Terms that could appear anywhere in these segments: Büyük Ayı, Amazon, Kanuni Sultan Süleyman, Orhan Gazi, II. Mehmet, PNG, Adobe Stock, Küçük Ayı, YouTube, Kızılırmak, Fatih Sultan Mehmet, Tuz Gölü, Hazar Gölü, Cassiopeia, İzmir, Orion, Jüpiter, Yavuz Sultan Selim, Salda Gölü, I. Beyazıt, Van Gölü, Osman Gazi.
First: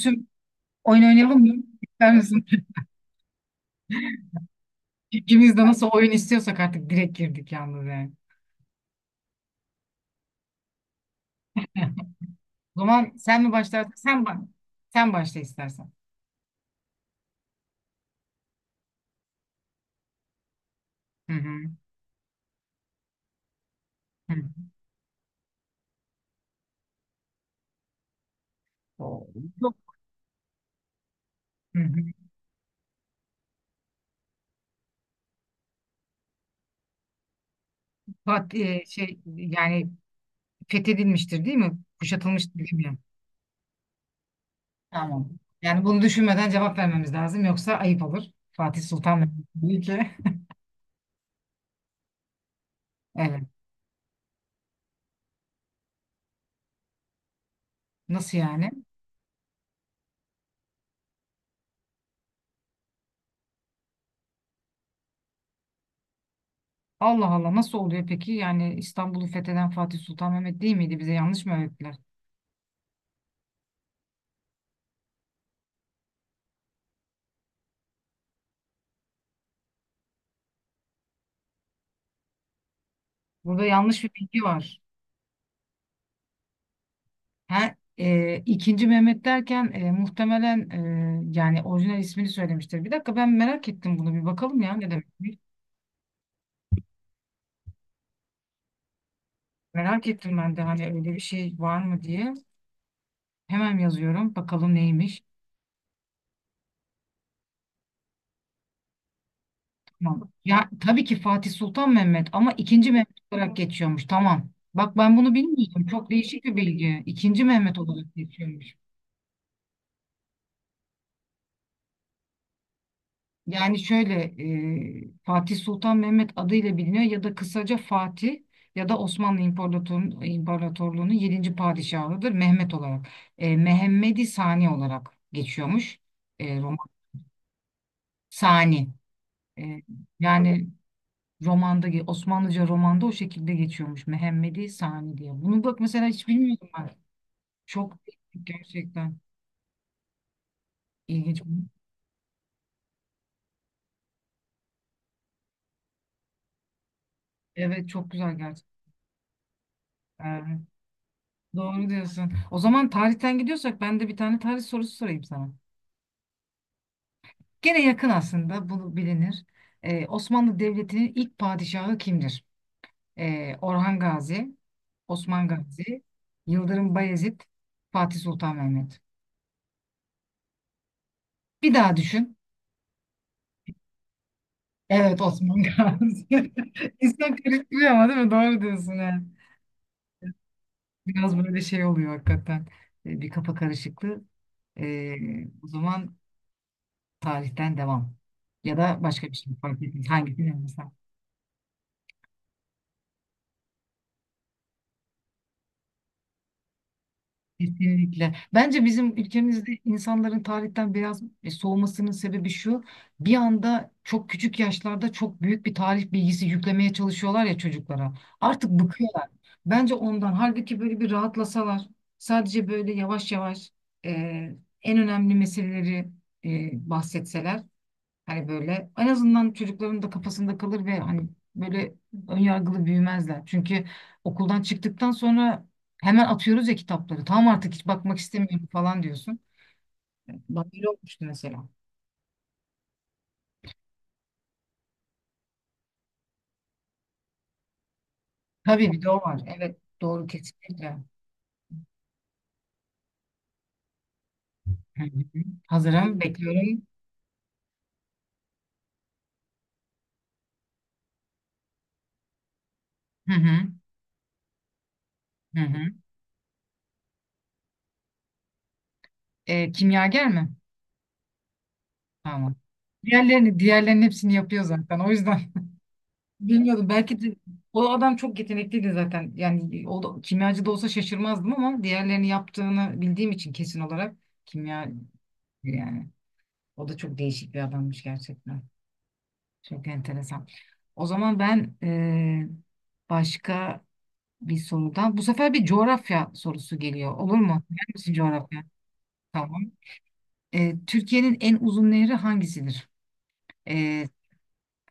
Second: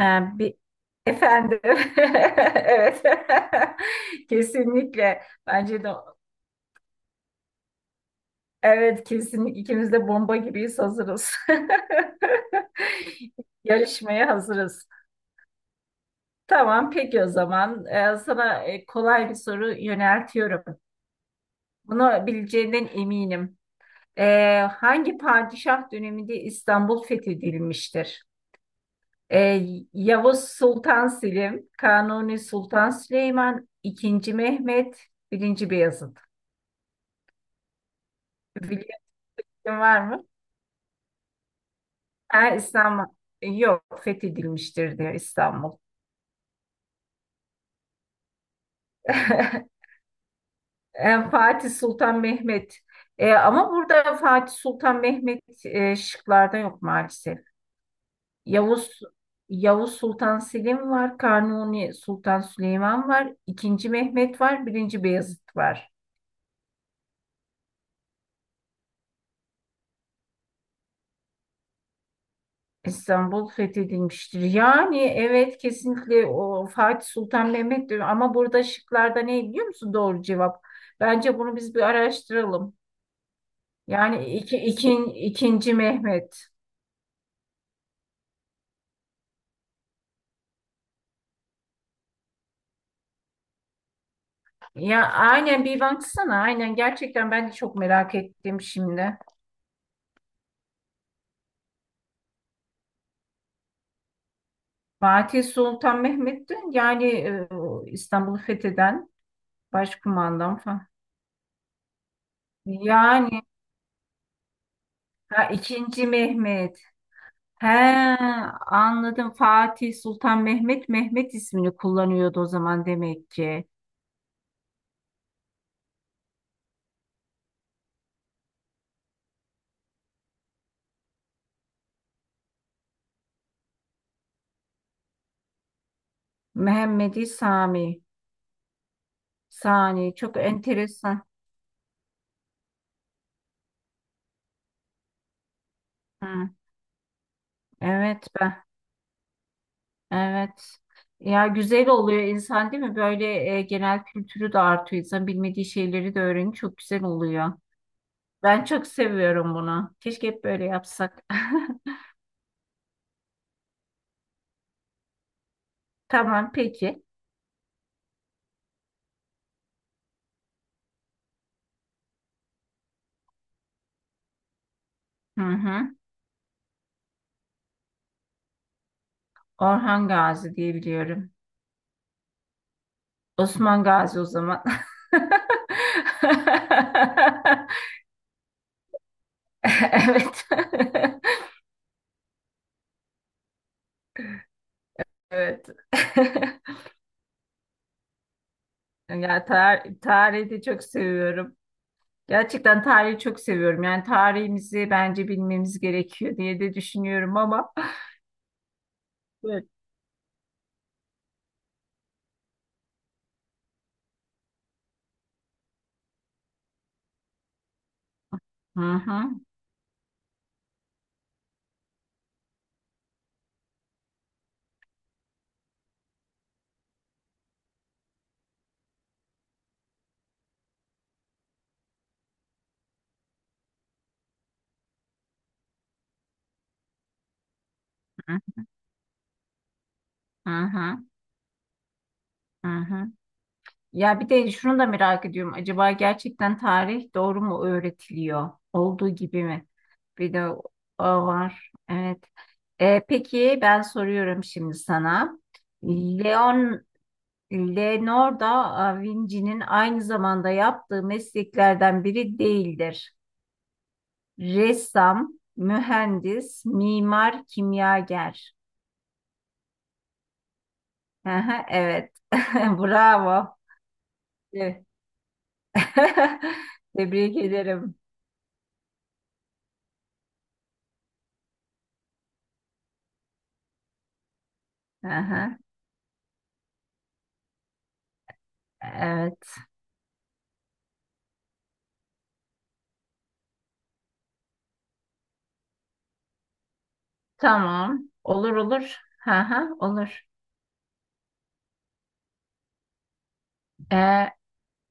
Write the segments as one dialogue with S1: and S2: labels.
S1: Bir
S2: oyun oynayalım
S1: efendim.
S2: mı? İster misin?
S1: Evet. Kesinlikle.
S2: İkimiz de
S1: Bence
S2: nasıl
S1: de
S2: oyun istiyorsak artık direkt girdik yalnız yani.
S1: evet, kesinlikle ikimiz de bomba gibiyiz, hazırız.
S2: O zaman sen mi başlarsın? Sen
S1: Yarışmaya
S2: bak.
S1: hazırız.
S2: Sen başla istersen.
S1: Tamam peki o zaman. Sana kolay bir soru yöneltiyorum.
S2: Hı hı.
S1: Bunu bileceğinden eminim.
S2: Hı hı.
S1: Hangi padişah döneminde İstanbul fethedilmiştir?
S2: Tamam. Yok.
S1: E, Yavuz Sultan Selim,
S2: Hı hı.
S1: Kanuni Sultan Süleyman, II. Mehmet, I. Beyazıt.
S2: Fat- e,
S1: Biliyorsun,
S2: şey yani
S1: var mı?
S2: fethedilmiştir değil mi?
S1: Ha,
S2: Kuşatılmıştır değil mi?
S1: İstanbul. Yok, fethedilmiştir diyor
S2: Tamam.
S1: İstanbul.
S2: Yani bunu düşünmeden cevap vermemiz lazım. Yoksa ayıp olur. Fatih Sultan Mehmet değil ki.
S1: Fatih Sultan Mehmet. E,
S2: Evet.
S1: ama burada Fatih Sultan Mehmet şıklarda yok maalesef.
S2: Nasıl yani?
S1: Yavuz Yavuz Sultan Selim var, Kanuni Sultan Süleyman var, II. Mehmet var, I. Beyazıt var.
S2: Allah Allah nasıl oluyor peki? Yani İstanbul'u fetheden Fatih Sultan Mehmet değil miydi? Bize yanlış mı öğrettiler?
S1: İstanbul fethedilmiştir. Yani evet, kesinlikle o Fatih Sultan Mehmet diyor ama burada şıklarda ne biliyor musun doğru cevap? Bence bunu biz bir araştıralım.
S2: Burada yanlış bir
S1: Yani
S2: bilgi
S1: iki,
S2: var.
S1: ikin, ikinci Mehmet.
S2: Her, ikinci Mehmet derken muhtemelen yani orijinal ismini söylemiştir. Bir dakika ben merak ettim bunu bir bakalım ya ne
S1: Ya
S2: demek.
S1: aynen bir baksana, aynen gerçekten ben de çok merak ettim şimdi.
S2: Merak ettim ben de hani öyle bir şey var mı diye. Hemen yazıyorum bakalım neymiş.
S1: Fatih Sultan Mehmet'ti yani İstanbul'u fetheden
S2: Tamam.
S1: başkumandan
S2: Ya
S1: falan.
S2: tabii ki Fatih Sultan Mehmet ama ikinci Mehmet
S1: Yani
S2: olarak geçiyormuş. Tamam. Bak ben bunu
S1: ha,
S2: bilmiyordum.
S1: ikinci
S2: Çok değişik bir
S1: Mehmet.
S2: bilgi. İkinci Mehmet olarak
S1: He,
S2: geçiyormuş.
S1: anladım. Fatih Sultan Mehmet Mehmet ismini kullanıyordu o zaman demek ki.
S2: Yani şöyle, Fatih Sultan Mehmet adıyla biliniyor ya da kısaca Fatih ya da Osmanlı İmparatorluğu'nun 7. padişahıdır Mehmet olarak. E, Mehmedi Sani olarak geçiyormuş. E, roman
S1: Mehmedi Sami.
S2: Sani. E,
S1: Sani, çok
S2: yani
S1: enteresan.
S2: romanda Osmanlıca romanda o şekilde geçiyormuş Mehmedi Sani diye. Bunu bak mesela hiç
S1: Hı,
S2: bilmiyordum ben. Çok
S1: evet ben.
S2: gerçekten
S1: Evet.
S2: ilginç.
S1: Ya güzel oluyor insan, değil mi? Böyle genel kültürü de artıyor. İnsan bilmediği şeyleri de öğreniyor. Çok güzel oluyor.
S2: Evet çok güzel
S1: Ben çok seviyorum bunu. Keşke hep böyle
S2: gerçekten.
S1: yapsak.
S2: Doğru diyorsun. O zaman tarihten gidiyorsak ben de bir tane tarih sorusu sorayım sana.
S1: Tamam peki.
S2: Gene yakın aslında bunu bilinir. Osmanlı Devleti'nin ilk padişahı kimdir? Orhan Gazi,
S1: Hı
S2: Osman
S1: hı.
S2: Gazi, Yıldırım Bayezid, Fatih Sultan Mehmet.
S1: Orhan Gazi diye biliyorum.
S2: Bir daha düşün.
S1: Osman Gazi o zaman.
S2: Evet Osman Gazi. İnsan karıştırıyor ama değil mi? Doğru diyorsun. Yani.
S1: Evet.
S2: Biraz böyle şey oluyor hakikaten. Bir kafa karışıklığı. Ee, o
S1: Evet.
S2: zaman tarihten devam. Ya da başka bir
S1: Yani
S2: şey fark
S1: tar
S2: etmez. Hangisi
S1: tarihi de çok
S2: mesela
S1: seviyorum. Gerçekten tarihi çok seviyorum. Yani tarihimizi bence bilmemiz gerekiyor diye de düşünüyorum ama.
S2: kesinlikle. Bence bizim
S1: Evet.
S2: ülkemizde insanların tarihten biraz soğumasının sebebi şu. Bir anda çok küçük yaşlarda çok büyük bir tarih bilgisi yüklemeye çalışıyorlar ya çocuklara. Artık
S1: Hı hı.
S2: bıkıyorlar. Bence ondan. Halbuki böyle bir rahatlasalar. Sadece böyle yavaş yavaş e, en önemli meseleleri bahsetseler. Hani böyle en azından çocukların da kafasında kalır ve hani böyle önyargılı büyümezler. Çünkü okuldan çıktıktan sonra hemen atıyoruz ya kitapları. Tamam artık hiç bakmak
S1: Hı
S2: istemiyorum falan diyorsun. Bak öyle
S1: hı.
S2: olmuştu mesela.
S1: Hı hı. Ya bir de şunu da merak ediyorum. Acaba gerçekten tarih doğru mu öğretiliyor?
S2: Tabii bir
S1: Olduğu
S2: de o var.
S1: gibi mi?
S2: Evet doğru
S1: Bir de
S2: kesinlikle.
S1: o var. Evet. Peki ben soruyorum şimdi
S2: Hı
S1: sana.
S2: hı. Hazırım bekliyorum.
S1: Leon Leonardo da Vinci'nin aynı zamanda yaptığı mesleklerden biri değildir.
S2: Hı hı.
S1: Ressam,
S2: Hı hı.
S1: mühendis, mimar, kimyager.
S2: Kimyager mi?
S1: Hı hı, evet.
S2: Tamam.
S1: Bravo.
S2: Diğerlerini, diğerlerinin hepsini yapıyor
S1: Evet.
S2: zaten. O yüzden bilmiyorum belki de
S1: Tebrik
S2: o
S1: ederim.
S2: adam çok yetenekliydi zaten. Yani o da, kimyacı da olsa şaşırmazdım ama diğerlerini yaptığını bildiğim için kesin olarak kimya
S1: Hı hı.
S2: yani. O da çok değişik bir adammış gerçekten.
S1: Evet.
S2: Çok enteresan. O zaman ben başka bir sorudan bu sefer bir coğrafya sorusu geliyor. Olur mu? Bilir
S1: Tamam.
S2: misin
S1: Olur
S2: coğrafya?
S1: olur.
S2: Tamam.
S1: Ha olur.
S2: Türkiye'nin en uzun nehri hangisidir? Eee
S1: Ee,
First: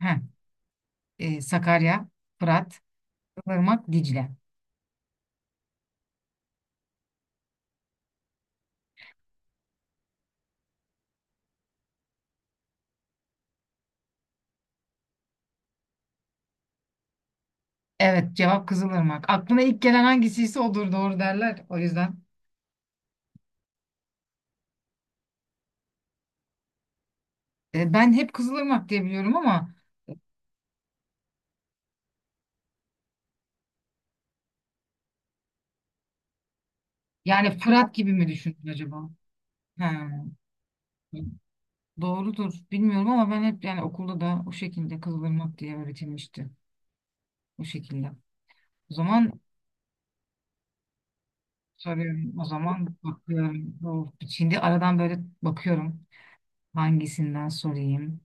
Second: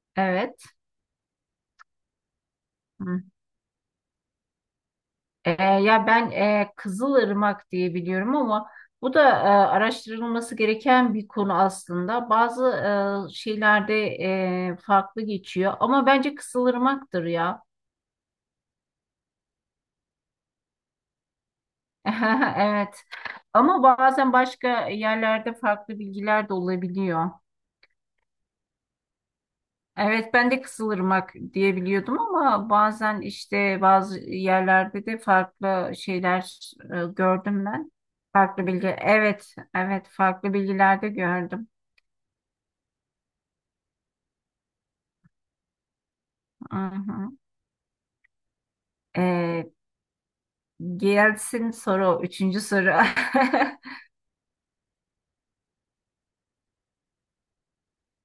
S2: heh,
S1: evet.
S2: Sakarya, Fırat,
S1: Hı.
S2: Irmak, Dicle.
S1: Ya ben Kızılırmak diye biliyorum ama bu da araştırılması gereken bir konu aslında. Bazı şeylerde farklı geçiyor ama bence Kızılırmak'tır ya.
S2: Evet, cevap Kızılırmak. Aklına ilk gelen hangisiyse odur doğru derler. O yüzden
S1: Evet. Ama bazen başka yerlerde farklı bilgiler de olabiliyor.
S2: Ben hep Kızılırmak diye biliyorum ama
S1: Evet, ben de Kızılırmak diye biliyordum ama bazen işte bazı yerlerde de farklı şeyler
S2: yani
S1: gördüm ben.
S2: Fırat gibi mi düşündün
S1: Farklı bilgi,
S2: acaba?
S1: evet evet,
S2: Ha,
S1: farklı bilgilerde gördüm.
S2: doğrudur. Bilmiyorum ama ben hep yani okulda da o şekilde Kızılırmak diye öğretilmişti.
S1: Hı hı.
S2: O şekilde. O zaman
S1: Ee, gelsin soru,
S2: soruyorum. O
S1: 3. soru.
S2: zaman bakıyorum. Oh, şimdi aradan böyle bakıyorum. Hangisinden sorayım?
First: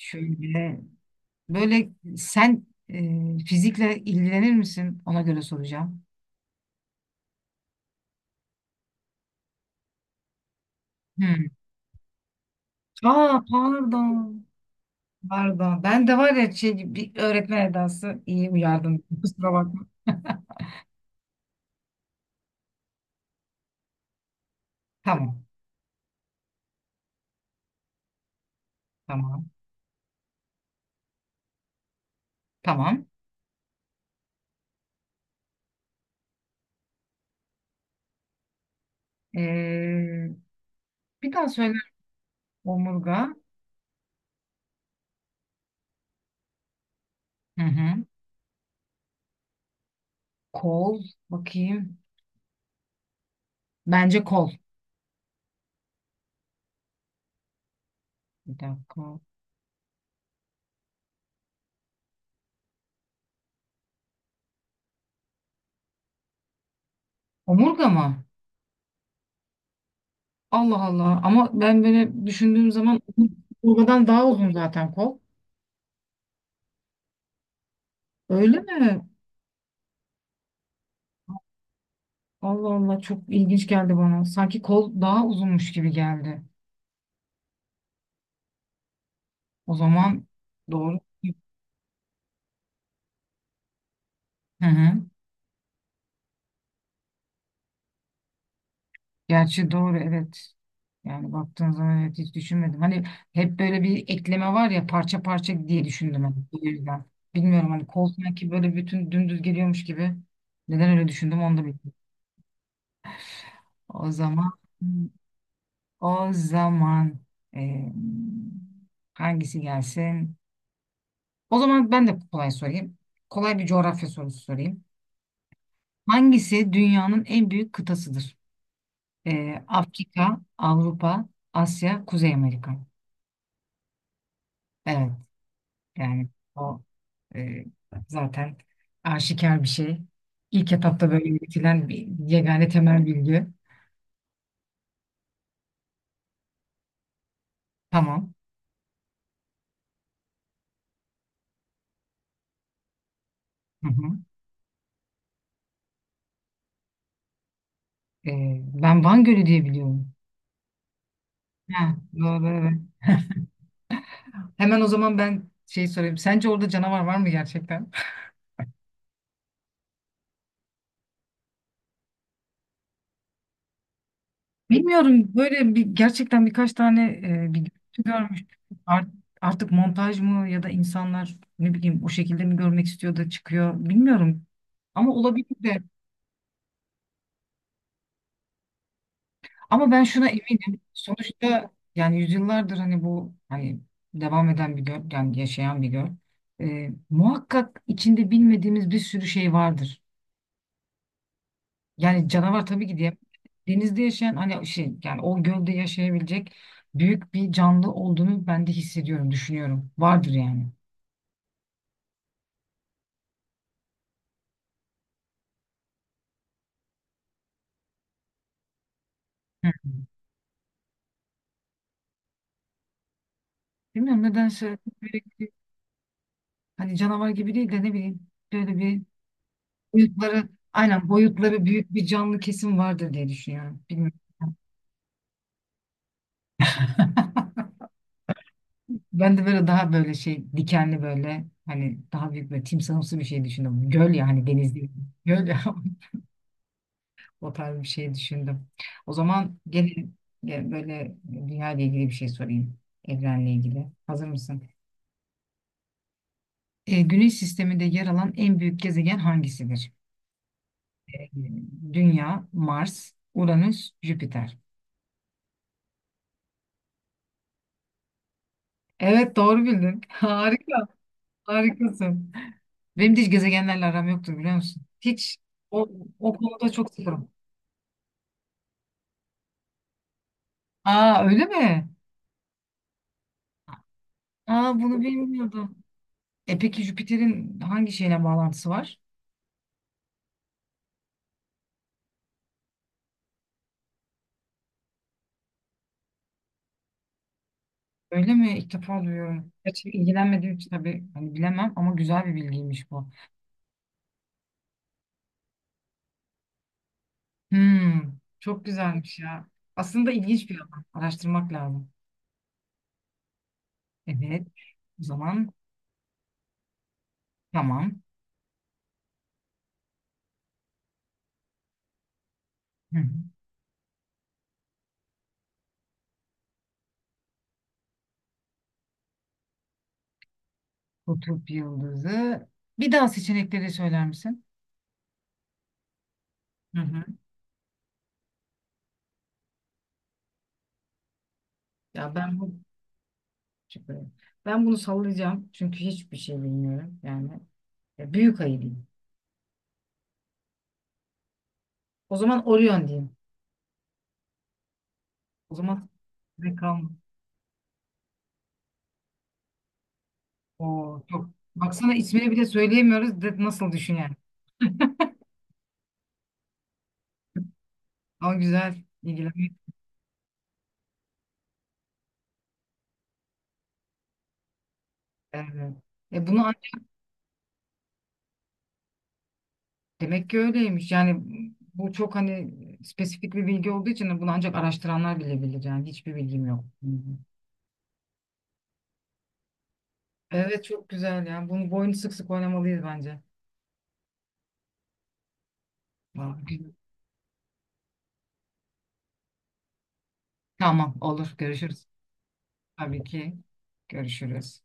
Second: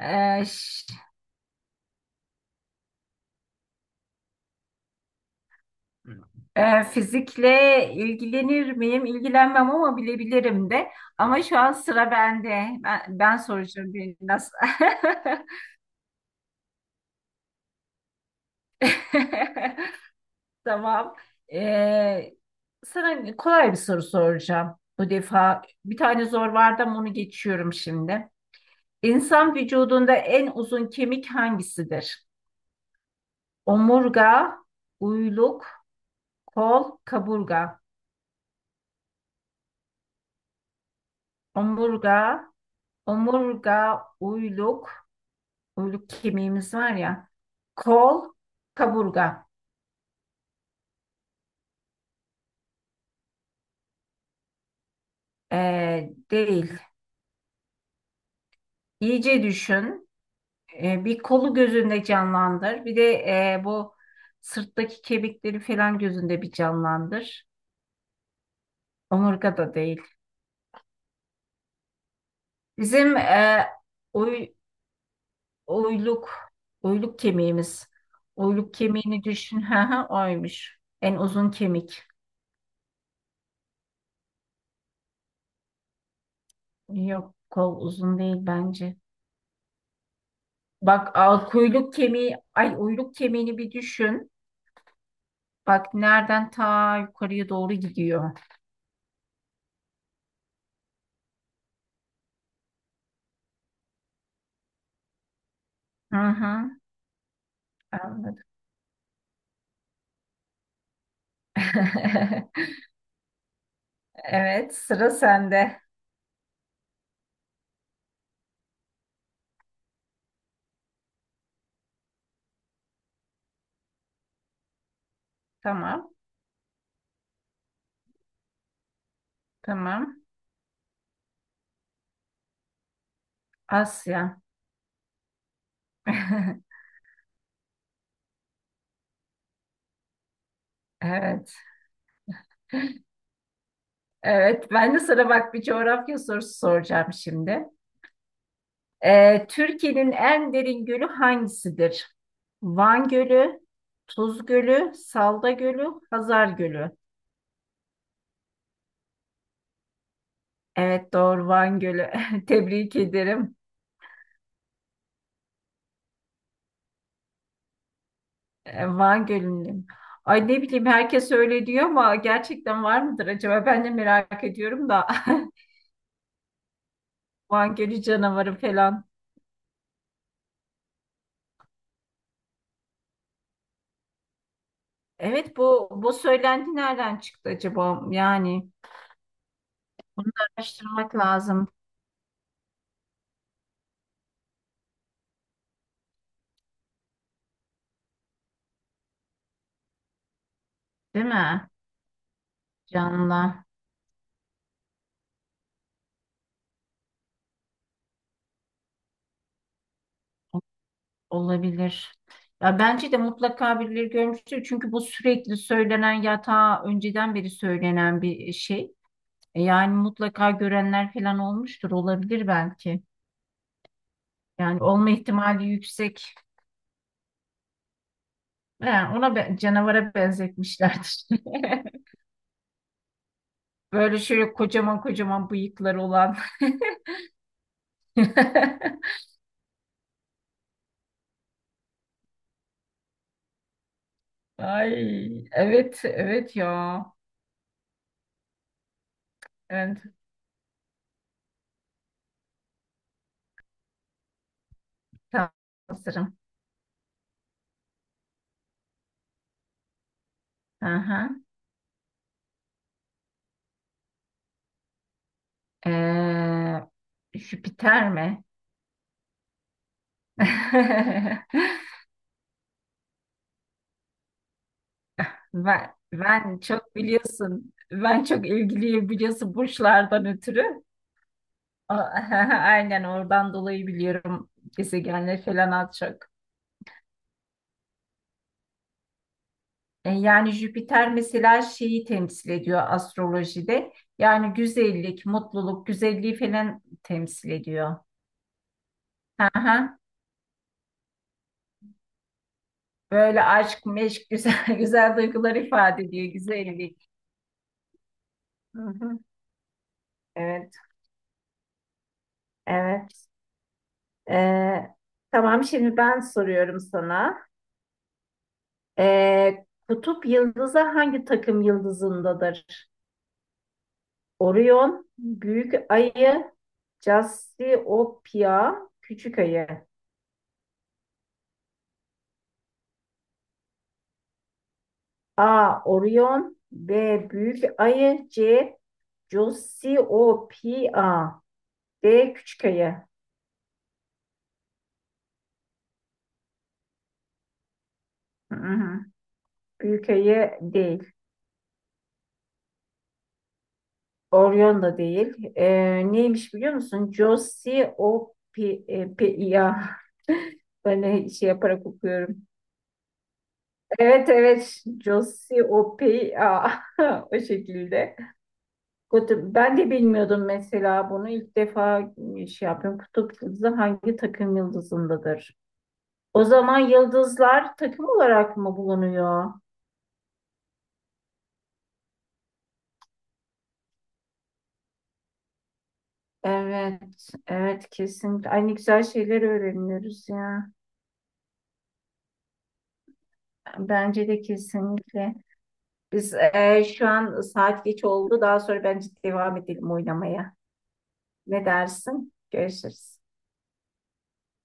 S1: Ee, ş-
S2: böyle sen fizikle ilgilenir misin? Ona göre soracağım.
S1: fizikle ilgilenir miyim? İlgilenmem ama bilebilirim de. Ama
S2: Hmm.
S1: şu an sıra bende. Ben
S2: Aa
S1: soracağım
S2: pardon.
S1: biraz.
S2: Pardon. Ben de var ya şey, bir öğretmen edası iyi uyardın. Kusura bakma.
S1: Tamam. Ee, sana kolay bir soru soracağım bu
S2: Tamam.
S1: defa. Bir tane zor vardı ama onu geçiyorum şimdi.
S2: Tamam.
S1: İnsan vücudunda en uzun kemik hangisidir?
S2: Tamam.
S1: Omurga, uyluk, kol, kaburga.
S2: Ee, bir daha söyle.
S1: Omurga,
S2: Omurga.
S1: omurga, uyluk, uyluk kemiğimiz var ya.
S2: Hı hı.
S1: Kol, kaburga.
S2: Kol. Bakayım. Bence kol.
S1: Değil.
S2: Bir dakika.
S1: İyice düşün. E, bir kolu gözünde canlandır. Bir de bu sırttaki kemikleri falan gözünde bir canlandır.
S2: Omurga mı?
S1: Omurga da değil.
S2: Allah Allah. Ama ben böyle düşündüğüm zaman
S1: Bizim
S2: omurgadan daha uzun
S1: uy-
S2: zaten kol.
S1: uyluk, uyluk kemiğimiz.
S2: Öyle
S1: Uyluk
S2: mi?
S1: kemiğini düşün. Ha, ha oymuş. En uzun kemik.
S2: Allah Allah çok ilginç geldi bana. Sanki kol daha uzunmuş gibi geldi.
S1: Yok, kol uzun değil bence.
S2: O zaman doğru.
S1: Bak, al, kuyruk kemiği, ay uyluk kemiğini bir düşün.
S2: Hı hı.
S1: Bak nereden ta yukarıya doğru gidiyor.
S2: Gerçi doğru evet. Yani baktığın zaman evet hiç düşünmedim. Hani hep böyle bir ekleme var ya parça parça diye
S1: Hı
S2: düşündüm hani bu
S1: hı,
S2: yüzden. Bilmiyorum hani kol
S1: anladım.
S2: sanki böyle bütün dümdüz geliyormuş gibi. Neden öyle düşündüm onu da bilmiyorum. O zaman
S1: Evet, sıra sende.
S2: o zaman eee, hangisi gelsin? O zaman ben de kolay sorayım. Kolay bir coğrafya sorusu sorayım.
S1: Tamam.
S2: Hangisi dünyanın en büyük kıtasıdır?
S1: Tamam.
S2: Afrika, Avrupa, Asya, Kuzey Amerika.
S1: Asya.
S2: Evet. Yani o e, zaten aşikar bir şey. İlk etapta böyle
S1: Evet.
S2: üretilen bir yegane temel bilgi.
S1: Evet. Ben de sana bak bir coğrafya sorusu soracağım şimdi.
S2: Tamam.
S1: Türkiye'nin en derin gölü hangisidir? Van Gölü,
S2: Hı hı.
S1: Tuz Gölü, Salda Gölü, Hazar Gölü.
S2: E, ben Van Gölü diye biliyorum.
S1: Evet doğru, Van
S2: Ha,
S1: Gölü.
S2: doğru, evet.
S1: Tebrik ederim.
S2: Hemen o zaman ben şey sorayım. Sence orada canavar var mı gerçekten?
S1: Van Gölü'nün. Ay ne bileyim, herkes öyle diyor ama gerçekten var mıdır acaba? Ben de merak ediyorum da.
S2: Bilmiyorum. Böyle bir, gerçekten birkaç tane bir
S1: Van
S2: görüntü
S1: Gölü canavarı
S2: görmüştüm.
S1: falan.
S2: Art- artık montaj mı ya da insanlar ne bileyim o şekilde mi görmek istiyor da çıkıyor bilmiyorum. Ama olabilir
S1: Evet,
S2: de.
S1: bu söylenti nereden çıktı acaba? Yani
S2: Ama ben
S1: bunu
S2: şuna
S1: da
S2: eminim.
S1: araştırmak lazım,
S2: Sonuçta yani yüzyıllardır hani bu devam eden bir göl, yani yaşayan bir göl. Muhakkak içinde bilmediğimiz bir sürü şey vardır.
S1: değil mi?
S2: Yani canavar tabii ki diye
S1: Canlı
S2: denizde yaşayan hani şey yani o gölde yaşayabilecek büyük bir canlı olduğunu ben de hissediyorum, düşünüyorum. Vardır yani.
S1: olabilir. Ya bence de mutlaka birileri görmüştür. Çünkü bu sürekli söylenen, yatağa önceden beri söylenen bir şey. E
S2: Hı.
S1: yani mutlaka görenler falan olmuştur. Olabilir belki.
S2: Bilmiyorum nedense
S1: Yani olma ihtimali yüksek.
S2: hani canavar gibi değil de ne bileyim böyle bir
S1: Yani ona canavara
S2: boyutları aynen
S1: benzetmişlerdir.
S2: boyutları büyük bir canlı kesim vardır diye düşünüyorum. Bilmiyorum.
S1: Böyle şöyle kocaman kocaman bıyıkları olan.
S2: Ben de böyle daha böyle şey dikenli böyle hani daha büyük böyle timsahımsı bir şey düşündüm. Göl ya hani deniz değil. Göl
S1: Ay
S2: ya
S1: evet evet ya.
S2: o tarz bir şey düşündüm. O zaman
S1: Evet
S2: gelin böyle dünya ile ilgili bir şey sorayım. Evrenle ilgili. Hazır mısın?
S1: tam sanırım.
S2: Güneş sisteminde yer alan en büyük gezegen hangisidir?
S1: Hı hı.
S2: E, Dünya, Mars, Uranüs, Jüpiter.
S1: Jüpiter mi?
S2: Evet doğru bildin. Harika. Harikasın. Benim de hiç gezegenlerle aram yoktur biliyor musun? Hiç o, o
S1: Ben
S2: konuda çok
S1: çok
S2: sıfırım.
S1: biliyorsun. Ben çok ilgiliyim biliyorsun, burçlardan ötürü.
S2: Aa öyle mi?
S1: A- Aynen oradan dolayı biliyorum
S2: Aa bunu
S1: gezegenleri falan
S2: bilmiyordum.
S1: az çok.
S2: E peki Jüpiter'in hangi şeyle bağlantısı var?
S1: E, yani Jüpiter mesela şeyi temsil ediyor astrolojide. Yani güzellik, mutluluk, güzelliği falan temsil ediyor.
S2: Öyle mi? İlk defa
S1: Hı
S2: duyuyorum. Gerçi
S1: hı.
S2: ilgilenmediğim için tabii hani bilemem ama güzel bir bilgiymiş bu.
S1: Böyle aşk, meşk, güzel, güzel duygular ifade ediyor. Güzellik.
S2: Hmm, çok
S1: Hı
S2: güzelmiş
S1: hı.
S2: ya. Aslında ilginç bir
S1: Evet,
S2: alan. Araştırmak lazım.
S1: evet.
S2: Evet.
S1: Ee,
S2: O zaman
S1: tamam, şimdi ben soruyorum sana.
S2: tamam.
S1: Kutup yıldızı hangi takım yıldızındadır?
S2: Hı hı.
S1: Orion, Büyük Ayı, Cassiopeia, Küçük Ayı.
S2: Kutup yıldızı. Bir daha seçenekleri söyler misin?
S1: A. Orion,
S2: Hı
S1: B.
S2: hı.
S1: Büyük Ayı, C. Cassiopeia,
S2: Ya
S1: D.
S2: ben bu
S1: Küçük Ayı.
S2: ben bunu sallayacağım çünkü hiçbir şey bilmiyorum yani. Ya büyük
S1: Hı
S2: ayı diyeyim.
S1: hı. Büyük Ayı değil.
S2: O zaman Orion diyeyim.
S1: Orion da değil.
S2: O zaman ne
S1: Neymiş biliyor
S2: Reklam.
S1: musun? Josiopea.
S2: Oo
S1: Ben de
S2: çok.
S1: şey yaparak
S2: Baksana ismini
S1: okuyorum.
S2: bile söyleyemiyoruz. De, nasıl düşün yani?
S1: Evet evet. Josiopea. O şekilde.
S2: Ama güzel
S1: Kutup.
S2: ilgilenmek.
S1: Ben de bilmiyordum mesela bunu. İlk defa şey yapıyorum. Kutup yıldızı hangi takım yıldızındadır?
S2: Evet. E
S1: O
S2: bunu
S1: zaman
S2: ancak
S1: yıldızlar takım olarak mı bulunuyor?
S2: demek ki öyleymiş. Yani bu çok hani spesifik bir bilgi olduğu için bunu ancak araştıranlar bilebilir. Yani hiçbir bilgim yok. Hı hı.
S1: Evet, evet kesinlikle. Aynı güzel şeyler öğreniyoruz
S2: Evet
S1: ya.
S2: çok güzel yani. Bunu bu oyunu sık sık oynamalıyız bence.
S1: Bence de kesinlikle. Biz
S2: Vallahi güzel.
S1: şu an saat geç oldu. Daha sonra bence devam edelim oynamaya.
S2: Tamam olur.
S1: Ne
S2: Görüşürüz.
S1: dersin?
S2: Tabii
S1: Görüşürüz.
S2: ki. Görüşürüz.